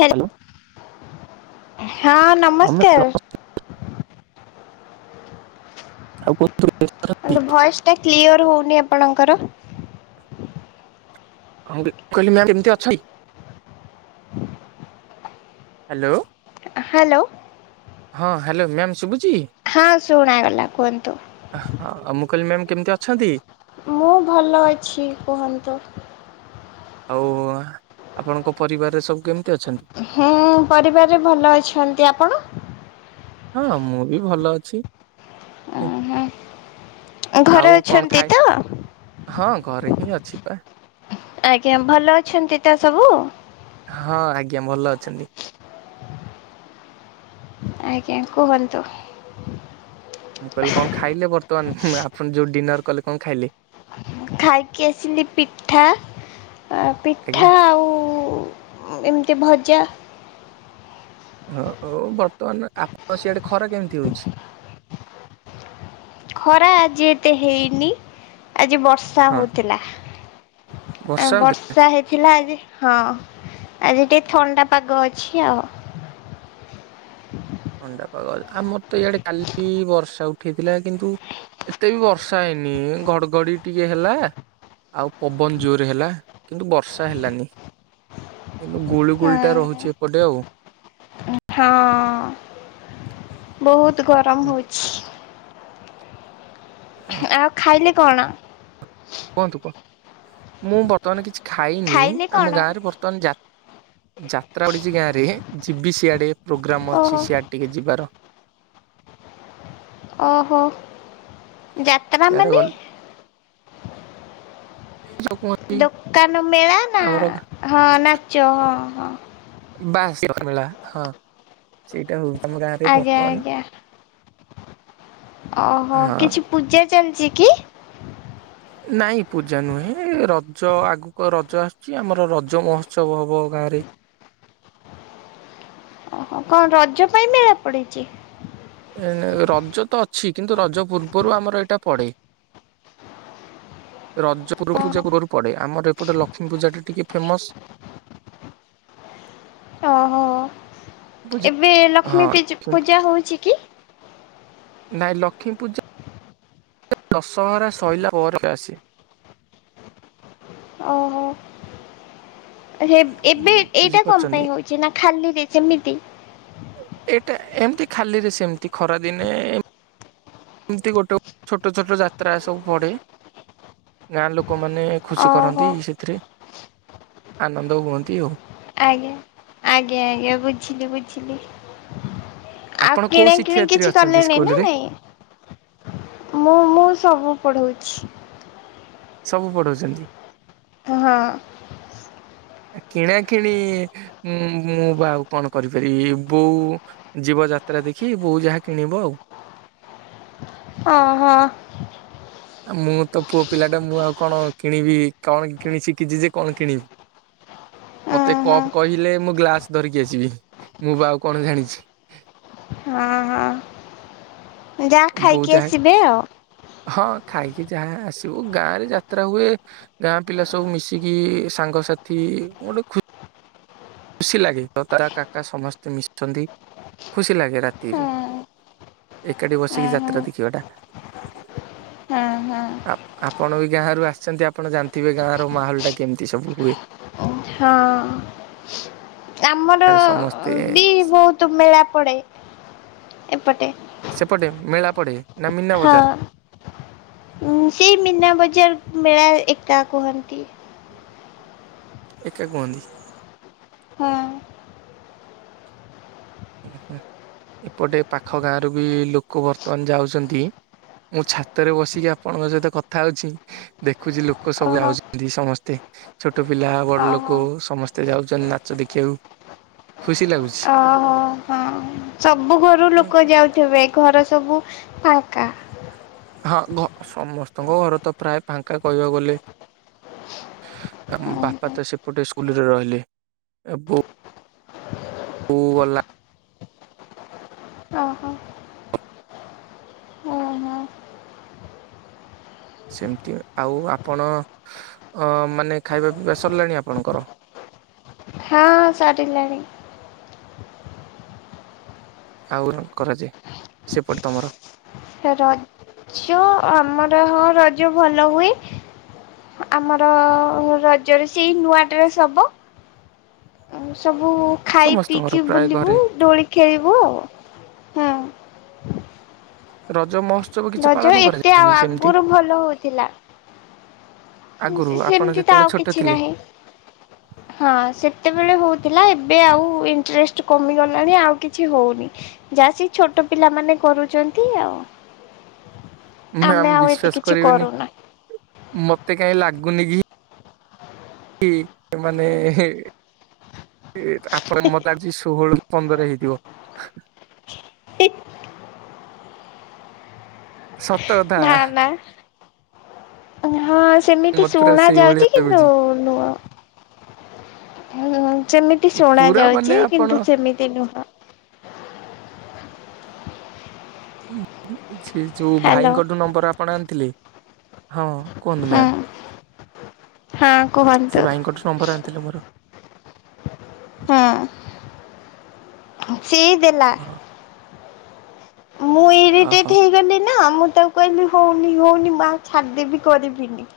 Hello hello ହଁ ହଁ ହଁ ମ୍ୟାମ୍ ନମସ୍କାର- ଆଉ କୁ କିନ୍ତୁ [unintelligible] ଭଏସ୍ ଟା କ୍ଲିଅର ହେଉନି ଆପଣଙ୍କର। ହଁ କହିଲି ମ୍ୟାମ୍ କେମିତି ଅଛନ୍ତି? ହାଲୋ ହାଲୋ ହଁ ହ୍ୟାଲୋ ମ୍ୟାମ୍ ଶୁଭୁ? ହଁ ଶୁଣା ଗଲା କୁହନ୍ତୁ। ହଁ ମୁଁ କହିଲି ମ୍ୟାମ୍ କେମିତି ଅଛନ୍ତି? ମୁଁ ଭଲ ଅଛି କୁହନ୍ତୁ। ଆଉ ଆପଣଙ୍କ ପରିବାରରେ ସବୁ କେମିତି ଅଛନ୍ତି? ହୁଁ ପରିବାରରେ ଭଲ ଅଛନ୍ତି, ଆପଣ ହଁ ମୁଁ ବି ଭଲ ଅଛି। ଓ ହୁଁ, ହ ଆଉ ଘରେ କଣ ଅଛନ୍ତି ଖାଇ ତ। ହଁ ଘରେ ହିଁ ଅଛି ପା। ଆଜ୍ଞା ଭଲ ଅଛନ୍ତି ତ ସବୁ ହଁ ଆଜ୍ଞା ଭଲ ଅଛନ୍ତି। ଆଜ୍ଞା କୁହନ୍ତୁ। ମୁଁ କହିଲି କଣ ଖାଇଲେ ବର୍ତ୍ତମାନ ଆପଣ ଯୋଉ ଡିନର। କଲେ କଣ ଖାଇଲେ? ଖାଇକି ଆସିଲି ପିଠା ଆଜ୍ଞା। ପିଠା ଆଉ ଏମିତି ଭଜା ହଁ ଆଉ ବର୍ତ୍ତମାନ ଆପଣଙ୍କ ସିଆଡେ ଖରା କେମିତି ହଉଛି। ଖରା ଆ ଯେ ଏତେ ହେଇନି। ଆଜି ବର୍ଷା ହଁ ହଉଥିଲା। ଆଉ ବର୍ଷା ହେଇ ହେଥିଲା ଆଜି ହଁ ଆଜି ଟିକେ ଥଣ୍ଡା ପାଗ ଅଛି ଆଉ। ଥଣ୍ଡାପାଗଜ ଆମର ତ ଇଆଡେ କାଲି ବର୍ଷା ଉଠେଇଥିଲା କିନ୍ତୁ ଏତେ ବି ବର୍ଷା ହେଇନି ଘଡଘଡି ଟିକେ ହେଲା ଆଉ ପବନ ଜୋର ହେଲା କିନ୍ତୁ ବର୍ଷା ହେଲାନି, କିନ୍ତୁ ଗୁଳ ଗୁଳି ଟା ରହୁଛି ଏପଟେ ଆଉ। ହଁ, ହଁ ବହୁତ ବହୁତ ଗରମ ହୁଁ, ହଉଛି। ଆଉ ଖାଇଲେ କଣ? କୁହନ୍ତୁ କୁହନ୍ତୁ, ମୁଁ ବର୍ତ୍ତମାନ କିଛି ଖାଇନି ଖାଇଲେ କଣ? ଆମ ଗାଁ ରେ ବର୍ତ୍ତମାନ ଯାତ୍ରା ପଡିଛି ଗାଁ ରେ ଯିବି ସିଆଡ଼େ। ପ୍ରୋଗ୍ରାମ୍ ଓହୋ ଅଛି ସିଆଡେ ଟିକେ ଯିବାର, ଓହୋ ଯାତ୍ରା ସିଆଡେ ମାନେ ଗଲେ ଯୋଉ କୁହନ୍ତି ଦୋକାନ ମେଳା ନା ଆମର ହଁ ନାଚ ହଁ। ହଁ ବାସ୍ ମେଳା ହଁ ସେଇଟା ହଉ ଆମ ଗାଁରେ ଆଜ୍ଞା ବର୍ତ୍ତମାନ ଆଜ୍ଞା ଓହୋ ହଁ କିଛି ପୂଜା ଚାଲିଛି କି ନାଇଁ ପୂଜା ନୁହେଁ ରଜ ଆଗକୁ ରଜ ଆସୁଛି ଆମର ରଜ ମହୋତ୍ସବ ହବ ଗାଁ ରେ ଓ କଣ ରଜ ପାଇଁ ମେଳା ପଡିଛି। ଏ ରଜ ତ ଅଛି କିନ୍ତୁ ରଜ ପୂର୍ବରୁ ଆମର ଏଇଟା ପଡେ ରଜ ପୂର୍ବରୁ ଓହୋ ପୂଜା ପୁର୍ବରୁ ପଡେ ଆ ଆମର ଏପଟେ ଲକ୍ଷ୍ମୀ ପୂଜାଟି ଟିକେ ଫେମସ୍ ଓହୋ। ଏବେ ଲକ୍ଷ୍ମୀ ପୂଜା ହଉଛି କି? ନାଇଁ ଲକ୍ଷ୍ମୀ ପୂଜା ଦଶହରା ଶଇଲା ପରେ ଆସେ, ଓହୋ ଏବେ ଉଁ, ଏଇଟା କଣ ବୁଝିପାରୁଛନ୍ତି। ପାଇଁ ହଉଛି ନା ଖାଲିରେ ସେମିତି ଏଇଟା ଏମିତି ଖାଲିରେ ସେମତି ଖରାଦିନେ ଏମତି ଗୋଟେ ଛୋଟ ଛୋଟ ଯାତ୍ରା ସବୁ ପଡେ ଗାଁ ଲୋକ ଲୋକମାନେ ଖୁସି ଓହୋ କରନ୍ତି ସେଥିରେ ଆନନ୍ଦ ହୁଅନ୍ତି ଆଉ ଆଜ୍ଞା ଆଜ୍ଞା ଆଜ୍ଞା ବୁଝିଲି ବୁଝିଲି। ଆଉ ଆପଣ କୋଉ କିଣା କିଣି ଶିକ୍ଷୟିତ୍ରୀ କିଛି ଅଛନ୍ତି କଲେଣି ସ୍କୁଲ ନା ରେ? ନାଇଁ, ମୁଁ ମୁଁ ସବୁ ପଢଉଛି। ସବୁ ପଢଉଛନ୍ତି। ହଁ କିଣା କିିଣି ମୁଁ ବା ଆଉ କଣ କରିପାରିବି, ବୋଉ ଯିବ ଯାତ୍ରା ଦେଖି ବୋଉ ଯାହା କିଣିବ ଆଉ। ଓହୋ ଆଉ ମୁଁ ତ ପୁଅ ପିଲା ଟା ମୁଁ ଆଉ କଣ କିଣିବି କଣ କିଣି ଶିଖିଛି ଯେ କଣ କିଣିବି ମତେ ଉଁ ହୁଁ କପ କହିଲେ ମୁଁ ଗ୍ଲାସ ଧରିକି ଆସିବି ମୁଁ ବା ଆଉ କଣ ଜାଣିଛି? ଯାହା ବୋଉ ଖାଇକି ଯାହା ଆସିବେ ଆଉ। ହଁ ଖାଇକି ଯାହା ଆସିବୁ ଗାଁ ରେ ଯାତ୍ରା ହୁଏ ଗାଁ ପିଲା ସବୁ ମିଶିକି ସାଙ୍ଗସାଥି ଗୋଟେ ଖୁସି ଖୁସି ଲାଗେ ତ ତାରା କାକା ସମସ୍ତେ ମିଶନ୍ତି ଖୁସି ଲାଗେ ଉଁ ରାତିରେ ଏକାଠି ବସିକି ହୁଁ ଯାତ୍ରା ଦେଖିବା ଟା ହଁ ହଁ। ଆପଣ ବି ଗାଁ ରରୁ ଆସିଛନ୍ତି ଆପଣ ଜାଣିଥିବେ ଗାଁର ମାହୋଲ ଟା କେମିତି ସବୁ ହୁଏ। ହଁ ଆମର ଆରେ ସମସ୍ତେ ବି ବହୁତ ମେଳା ପଡ଼େ ଏପଟେ ସେପଟେ ମେଳା ପଡ଼େ? ହଁ ସେଇ ମୀନା ବଜାର ମେଳା ଏକା କୁହନ୍ତି। ଏକା କୁହନ୍ତି। ହଁ ଓ ହୁଁ ଏପଟେ ପାଖ ଗାଁରୁ ବି ଲୋକ ବର୍ତ୍ତମାନ ଯାଉଛନ୍ତି ମୁଁ ଛାତରେ ବସିକି ଆପଣଙ୍କ ସହିତ କଥା ଅଉଛି ଦେଖୁଛି ଲୋକ ସବୁ ଓହୋ ଯାଉଛନ୍ତି ସମସ୍ତେ ଛୋଟ ପିଲା ବଡ ଓହୋ। ଲୋକ ସମସ୍ତେ ଯାଉଛନ୍ତି ନାଚ ଦେଖିବାକୁ, ଖୁସି ଲାଗୁଛି। ଓହୋ ହଁ ସବୁ ଘରୁ ଲୋକ ଯାଉଥିବେ ଘର ସବୁ ଫାଙ୍କା ହଁ ସମସ୍ତଙ୍କ ଘର ତ ପ୍ରାୟ ଫାଙ୍କା କହିବାକୁ ଗଲେ ଆ ବାପା ଓହୋ ତ ସେପଟେ ସ୍କୁଲରେ ରହିଲେ ଏବଂ ଓ ଗଲା ଓହୋ ଓହୋ ସେମତି ଆଉ ଆପଣ ମାନେ ଖାଇବା ପିଇବା ସରିଲାଣି ଆପଣଙ୍କର? ହଁ ସରିିଲେଣି ଆଉ କଣ କରାଯା ସେପଟେ ତମର ରଜ ଆମର ହଁ ରଜ ଭଲ ହୁଏ, ଆମର ରଜରେ ସେଇ ନୂଆ ଡ୍ରେସ୍ ହବ ସବୁ ସବୁ ଖାଇ ସମସ୍ତଙ୍କର ପିଇକି ପ୍ରାୟ ବୁଲିବୁ ଘରେ ଦଡୋଳି ଖେଳିବୁ ଆଉ ହୁଁ ରଜ ମସ୍ତ ରଜ ଏତେ ଆଉ ଆଗରୁ ଭଲ ହଉଥିଲା। ଆଗରୁ ଆପଣ ସେମିତି ତ ଯେତେବେଳେ ଆଉ ଛୋଟ କିଛି ଥିଲେ ନାହିଁ। ହଁ ସେତେବେଳେ ହଉ ଥିଲା ଏବେ ଆଉ ଇଣ୍ଟରେଷ୍ଟ କମିଗଲାଣି ଆଉ କିଛି ହଉନି। ଯାହା ସେ ଛୋଟ ପିଲାମାନେ କରୁଛନ୍ତି ଆଉ। ମ୍ୟାମ୍ ଆମେ ଆଉ ଏତେ ବିଶ୍ଵାସ କିଛି କରିବେନି କରୁନା। ମତେ କାହିଁ ଲାଗୁନି କି କି ମାନେ ଆପଣ ମତେ ଆଜି ଷୋହଳ ପନ୍ଦରେ ହେଇଯିବ? ସତ ତ କଥା। ନା ନା ହଁ ସେମିତି ମତେ ପୁରା ଶୁଣା ସେଇଭଳିଆ ଯାଉଛି, କିନ୍ତୁ ଲାଗୁଛି ନୁହଁ। ହୁଁ ସେମିତି ଶୁଣା ପୁରା ମାନେ ଯାଉଛି, ଆପଣ କିନ୍ତୁ ସେମିତି ନୁହଁ। ହୁଁ। [unintelligible] ଏ ଯୋଉ ହ୍ୟାଲୋ ଭାଇଙ୍କଠୁ ନମ୍ବର ଆପଣ ଆ ଥିଲେ ହଁ। କୁହନ୍ତୁ ହଁ। ମ୍ୟାମ୍। ହଁ କୁହନ୍ତୁ ସେ ଭାଇଙ୍କଠୁ ନମ୍ବର ଆଣିଥିଲେ ମୋର? [unintelligible] ହୁଁ ସେଇ ଦେଲା। ମୁଁ ଓହୋ ଇରିଟେଟ ହେଇଗଲି ନା ମୁ ତାକୁ କହିଲି ହଉନି ହଉନି ମା ଛାଡିଦେବିି କରିବିନି।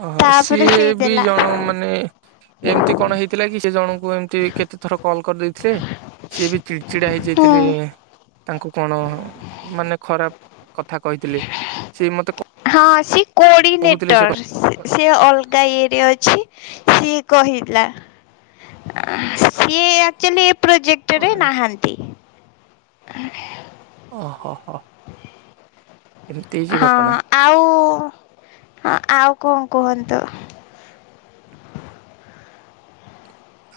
ଅହୋ ତାପରେ ସିଏ ସେଇ ବି ଦେଲା ଜଣ ମାନେ ଏମିତି କଣ ହେଇଥିଲା କି? ସେ ଜଣଙ୍କୁ ଏମତି କେତେ ଥର କଲ କରିଦେଇଥିଲେ ସିଏ ବି ଚ ଚିଡା ହୁଁ। ହେଇଯାଇଥିଲେ। ତାଙ୍କୁ କଣ ମାନେ ଖରାପ କଥା କହିଥିଲେ ସେଏ ମତେ ହଁ ଅ ଶିକ [unintelligible] କହୁଥିଲେ ସେ କୋର୍ଡିନେଟର୍ ସେ ଅଲଗା ଇଏରେ ଅଛି। ସିଏ କହିଲା ସିଏ ଆକଚୁଆଲି ପ୍ରୋଜେକ୍ଟରେ କଣ ନାହାନ୍ତି। ଆ [unintelligible] ଓହୋ ଏମିତି ହେଇଛି ହଁ ଘଟଣା ଆଉ ହ ଆଉ। କଣ କୁହନ୍ତୁ?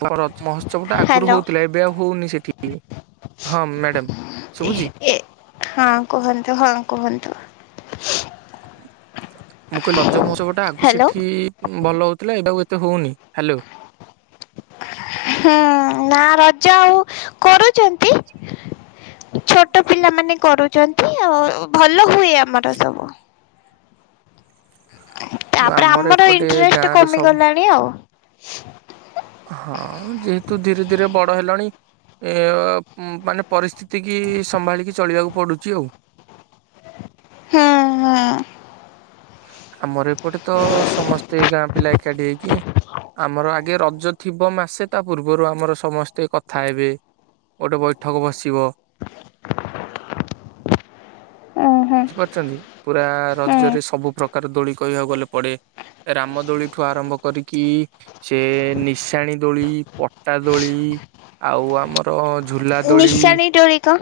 ମହୋତ୍ସବ ଟା ଆଗରୁ ହ୍ୟାଲୋ। ହଉଥିଲା? ଏବେ ଆଉ ହଉନି ସେଠି? ହଁ ମ୍ୟାଡାମ ଶୁଭୁଛି? ଏ ହଁ କୁହନ୍ତୁ ହଁ କୁହନ୍ତୁ ମୁଁ କହିଲ ରଜ ମହୋତ୍ସବ ଟା ଆଗୁ ହ୍ୟାଲୋ ସେଠି ଭଲ ହଉଥିଲା ଏଇ ଟା ତ ହଉନି ହ୍ୟାଲୋ। ହୁଁ ନା ରଜ ଆଉ କରୁଛନ୍ତି ଛୋଟ ପିଲାମାନେ କରୁଛନ୍ତି ଆଉ ଭଲ ହୁଏ ଆମର ସବୁ। ତାପରେ ଆମର ଏପଟେ ଗାଁ ଇଣ୍ଟରେଷ୍ଟ ରେ ସବୁ କମିଗଲାଣି ଆଉ। ହଁ ଯେହେତୁ ଧୀରେ ଧୀରେ ବଡ ହେଲଣି। ଏ-ଅ ପୁଁ ମାନେ। ପରିସ୍ଥିତି କି ସମ୍ଭାଳିକି ଚଳିବାକୁ ପଡୁଛି। ଛି ଆଉ। ହୁଁ ହୁଁ। ଆମର ଏପଟେ ତ ସମସ୍ତେ ଗାଁ ପିଲା ଏକା ଏକାଠି ହେଇକି ଆମର ଆଗେ ରଜ ଥିବ ମାସେ ତା ପୂର୍ବରୁ ଆମର ସମସ୍ତେ କଥା ହେବେ ଗୋଟେ ବୈଠକ ବସିବ ଉଁ ହୁଁ ବୁଝିପାରୁଛନ୍ତି ପୁରା ହୁଁ। ରଜରେ ସବୁ। ପ୍ରକାର ଦୋଳି କହିବାକୁ ଗଲେ ପଡ଼େ ରାମଦୋଳିଠୁ ଆରମ୍ଭ କରିକି ସେ ନିଶାଣୀ ଦୋଳି ପଟା ଦୋଳି ଆଉ ଆମର। ଝୁଲା ଦୋଳି ନିଶାଣି ଦୋଳି କଁ।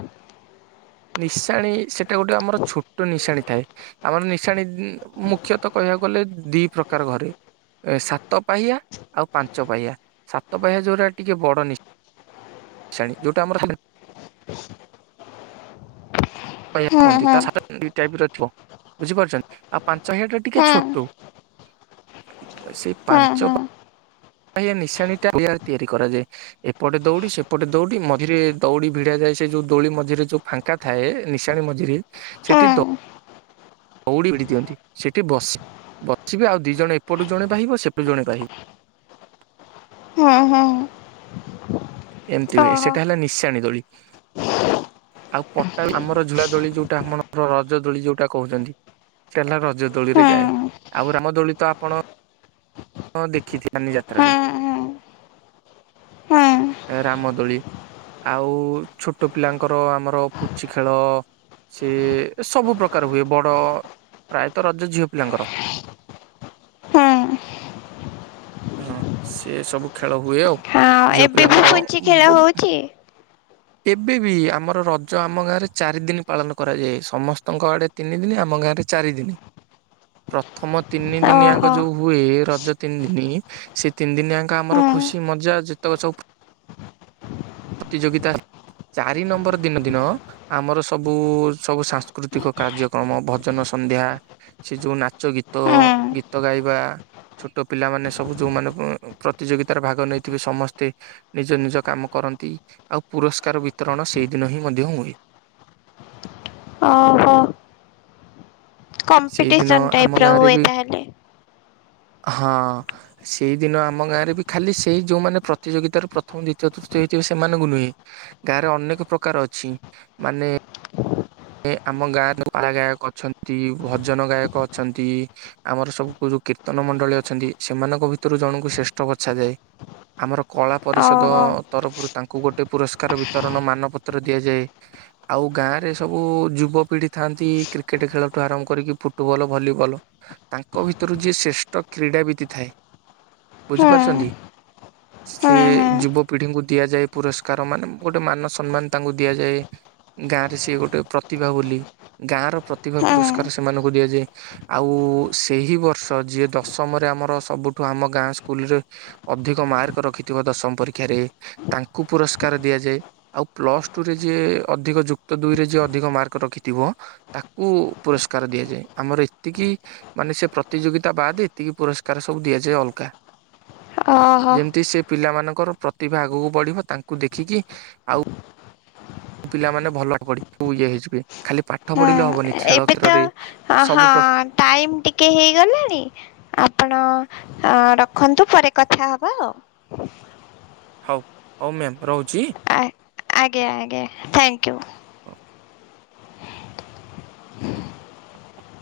ନିଶାଣି ସେଟା ଗୋଟେ ଆମର ଛୋଟ ନିଶାଣି ଥାଏ ଆମର ନିଶାଣି। ମୁଖ୍ୟତଃ କହିବାକୁ ଗଲେ ଦି ପ୍ରକାର ଘରେ ସାତ ପାହ୍ୟା ଆଉ ପାଞ୍ଚ ପାହ୍ୟା ସାତ ପାହ୍ୟା ଯୋଉଟା ଟିକେ ବଡ ନିଶାଣୀ ଯୋଉଟା ଆମର ପାହ୍ୟା ହୁଁ କୁହନ୍ତି ହୁଁ ତା ସାଥିରେ ଦି ଟାଇପର ପ ବୁଝିପାରୁଛନ୍ତି ଆପ ପାଞ୍ଚ ପାହ୍ୟା ଟା ଟିକେ ହୁଁ ଛୋଟ। ସେଇ ହୁଁ ପାଞ୍ଚ ହୁଁ ନିଶାଣି ଟା [inaudible] ତିଆରରେ କରାଯାଏ ଏପଟେ ଦୌଡି ସେପଟେ ଦୌଡି ମଝିରେ ଦୌଡି ଭିଡ ଯାଏ ସେ ଯୋଉ ଦୌଡ଼ି ମଝିରେ ଯୋଉ ଫାଙ୍କା ଥାଏ ନିଶାଣି ମଝିରେ ହୁଁ ସେଠି ଦ ଦୌଡି ଭିଡ଼ି ଦିଅନ୍ତି ସେଠି ବସେ ବସିବି ଆଉ ଦି ଜଣ ଏପଟୁ ଜଣେ ବାହିବ ସେପଟୁ ଜଣେ ବାହିବ। ହଁ ହଁ। ଏମିତି ହୁଏ ସେଟା ହେଲା ନିଶାଣି ଦୋଳି। ଆଉ ପଟା ଆମର ଝୁଳା ଦୋଳି ଯୋଉଟା ଆପଣ ରଜ ଦୋଳି ଯୋଉଟା କହୁଛନ୍ତି ସେଇଟା ହେଲା ରଜ ଦୋଳିରେ ହୁଁ ଯାଏ ହୁଁ ଆଉ ରାମଦୋଳି ତ ଆପଣ ଦେଖି ମାନି ଯାତ୍ରାରେ ହୁଁ ହୁଁ ହୁଁ ରାମଦୋଳି ଆଉ ଛୋଟ ପିଲାଙ୍କ। କର ଆମର ପୁଚି ଖେଳ ସେ ସବୁ ପ୍ରକାର ହୁଏ ବଡ ପ୍ରାୟତଃ ରଜ ଝିଅ ପିଲାଙ୍କର ହଁ ସେ ସବୁ ଖେଳ। ହୁଏ ଆଉ ହଁ ଝିଅ ଏବେ ବି ପିଲାଙ୍କର ବ ପୁଞ୍ଚି ଖେଳ ବ ହଉଛି ଏବେ ବି ଆ ଆମର ରଜ ଆମ ଗାଁରେ ଚାରି ଦିନ ପାଳନ କରାଯାଏ ସମସ୍ତଙ୍କ ଆଡ଼େ ତିନି ଦିନ ଆମ ଗାଁରେ ଚାରି ଦିନ ପ୍ରଥମ ତିନି ଦିନିଆଙ୍କ ଓହୋ ଯୋଉ ହୁଏ ରଜ ଜ ତିନି ଦିନ ହୁଏ ସେ ତିନି ଦିନିଆଙ୍କ ଆମର ହୁଁ ଖୁସି ମଜା ଯେତକ ସବୁ ପ୍ରତିଯୋଗିତା ଚାରି ନମ୍ବର। ଦିନ ଦିନ ଆମର ସବୁ ସବୁ ସାଂସ୍କୃତିକ କାର୍ଯ୍ୟକ୍ରମ ଭଜନ ସନ୍ଧ୍ୟା ସେ ଯୋଉ ନାଚ ଗୀତ ହୁଁ ଗୀତ ଗାଇବା ଛୋଟ ପିଲାମାନେ ସବୁ ଯୋଉମାନେ ପ୍ରତିଯୋଗିତାରେ ଭାଗ ନେଇଥିବେ ସମସ୍ତେ ନିଜ ନିଜ କାମ କରନ୍ତି ଆଉ ପୁରସ୍କାର ବିତରଣ ସେଇ ଦିନ ହିଁ ମଧ୍ୟ ହୁଏ। ଓହୋ। ସେଇଦିନ କମ୍ପିଟିସନ୍ ଆମ ଟାଇପ୍ ର ଗାଁରେ ହୁଏ ବି ତାହାଲେ। ହଁ ସେଇଦିନ ଆମ ଗାଁରେ ବି ଖାଲି ସେଇ ଯୋଉମାନେ ପ୍ରତିଯୋଗିତାର ପ୍ରଥମ ଦ୍ଵିତୀୟ ତୃତୀୟ ହେଇଥିବେ ସେମାନଙ୍କୁ ନୁହେଁ ଗାଁରେ ଅନେକ ପ୍ରକାର ଅଛି ମାନେ ଏ ଆମ ଗାଁରେ ପାଲା ଗାୟକ ଅଛନ୍ତି ଭଜନ ଗାୟକ ଅଛନ୍ତି ଆମର ସବୁ ଯଉଁ କୀର୍ତ୍ତନ ମଣ୍ଡଳୀ ଅଛନ୍ତି ସେମାନଙ୍କ ଭିତରୁ ଜଣଙ୍କୁ ଶ୍ରେଷ୍ଠ ବଛାଯାଏ ଆମର କଳା ପରିଷଦ ଓହୋ ତରଫରୁ ତାଙ୍କୁ ଗୋଟେ ପୁରସ୍କାର ବିତରଣ ମାନପତ୍ର ଦିଆଯାଏ ଆଉ ଗାଁରେ ସବୁ ଯୁବପିଢି ଥାନ୍ତି କ୍ରିକେଟ ଖେଳଠୁ ଆରମ୍ଭ କରିକି ଫୁଟବଲ୍ ଭଲିବଲ୍ ତାଙ୍କ ଭିତରୁ ଯିଏ ଶ୍ରେଷ୍ଠ କ୍ରୀଡ଼ାବିତି ଥାଏ ହୁଁ ବୁଝିପାରୁଛନ୍ତି ହୁଁ ସିଏ ହୁଁ ଯୁବପିଢିଙ୍କୁ ଦିଆଯାଏ ପୁରସ୍କାର ମାନେ ଗୋଟେ ମାନ ସମ୍ମାନ ତାଙ୍କୁ ଦିଆଯାଏ ଗାଁ ରେ ସିଏ ଗୋଟେ ପ୍ରତିଭା ବୋଲି ଗାଁର ପ୍ରତିଭା ହୁଁ ପୁରସ୍କାର ସେମାନଙ୍କୁ ଦିଆଯାଏ ଆଉ ସେହି ବର୍ଷ ଯିଏ ଦଶମରେ ଆମର ସବୁଠୁ ଆମ ଗାଁ ସ୍କୁଲରେ ଅଧିକ ମାର୍କ ରଖିଥିବ ଦଶମ ପରୀକ୍ଷାରେ ତାଙ୍କୁ ପୁରସ୍କାର ଦିଆଯାଏ ଆଉ ପ୍ଲସଟୁରେ ଯିଏ ଅଧିକ ଯୁକ୍ତ ଦୁଇରେ ଯିଏ ଅଧିକ ମାର୍କ ରଖିଥିବ ତାକୁ ପୁରସ୍କାର ଦିଆଯାଏ ଆମର ଏତିକି ମାନେ ସେ ପ୍ରତିଯୋଗିତା ବାଦ ଏତିକି ପୁରସ୍କାର ସବୁ ଦିଆଯାଏ ଅଲଗା। ଓହୋ ଯେମିତି ସେ ପିଲାମାନଙ୍କର ପ୍ରତିଭା ଆଗକୁ ବଢ଼ିବ ତାଙ୍କୁ ଦେଖିକି ଆଉ ପିଲାମାନେ ଭଲ ପ ସବୁ ଇଏ ହେଇଯିବେ। ଖାଲି ପାଠ ହୁଁ ପଢିଲେ ହବନି ଖେଳ ଏବେ ତ ଖେଳରେ ହଁ ସବୁ ପ୍ରକାର ଟାଇମ ଟିକେ ହେଇଗଲାଣି ଆପଣ ହଁ ରଖନ୍ତୁ ପରେ କଥା ହବା ଆଉ। ହଉ ହଉ ମ୍ୟାମ୍ ରହୁଛି। ଆଜ୍ଞା ଆଜ୍ଞା ଥ୍ୟାଙ୍କ ୟୁ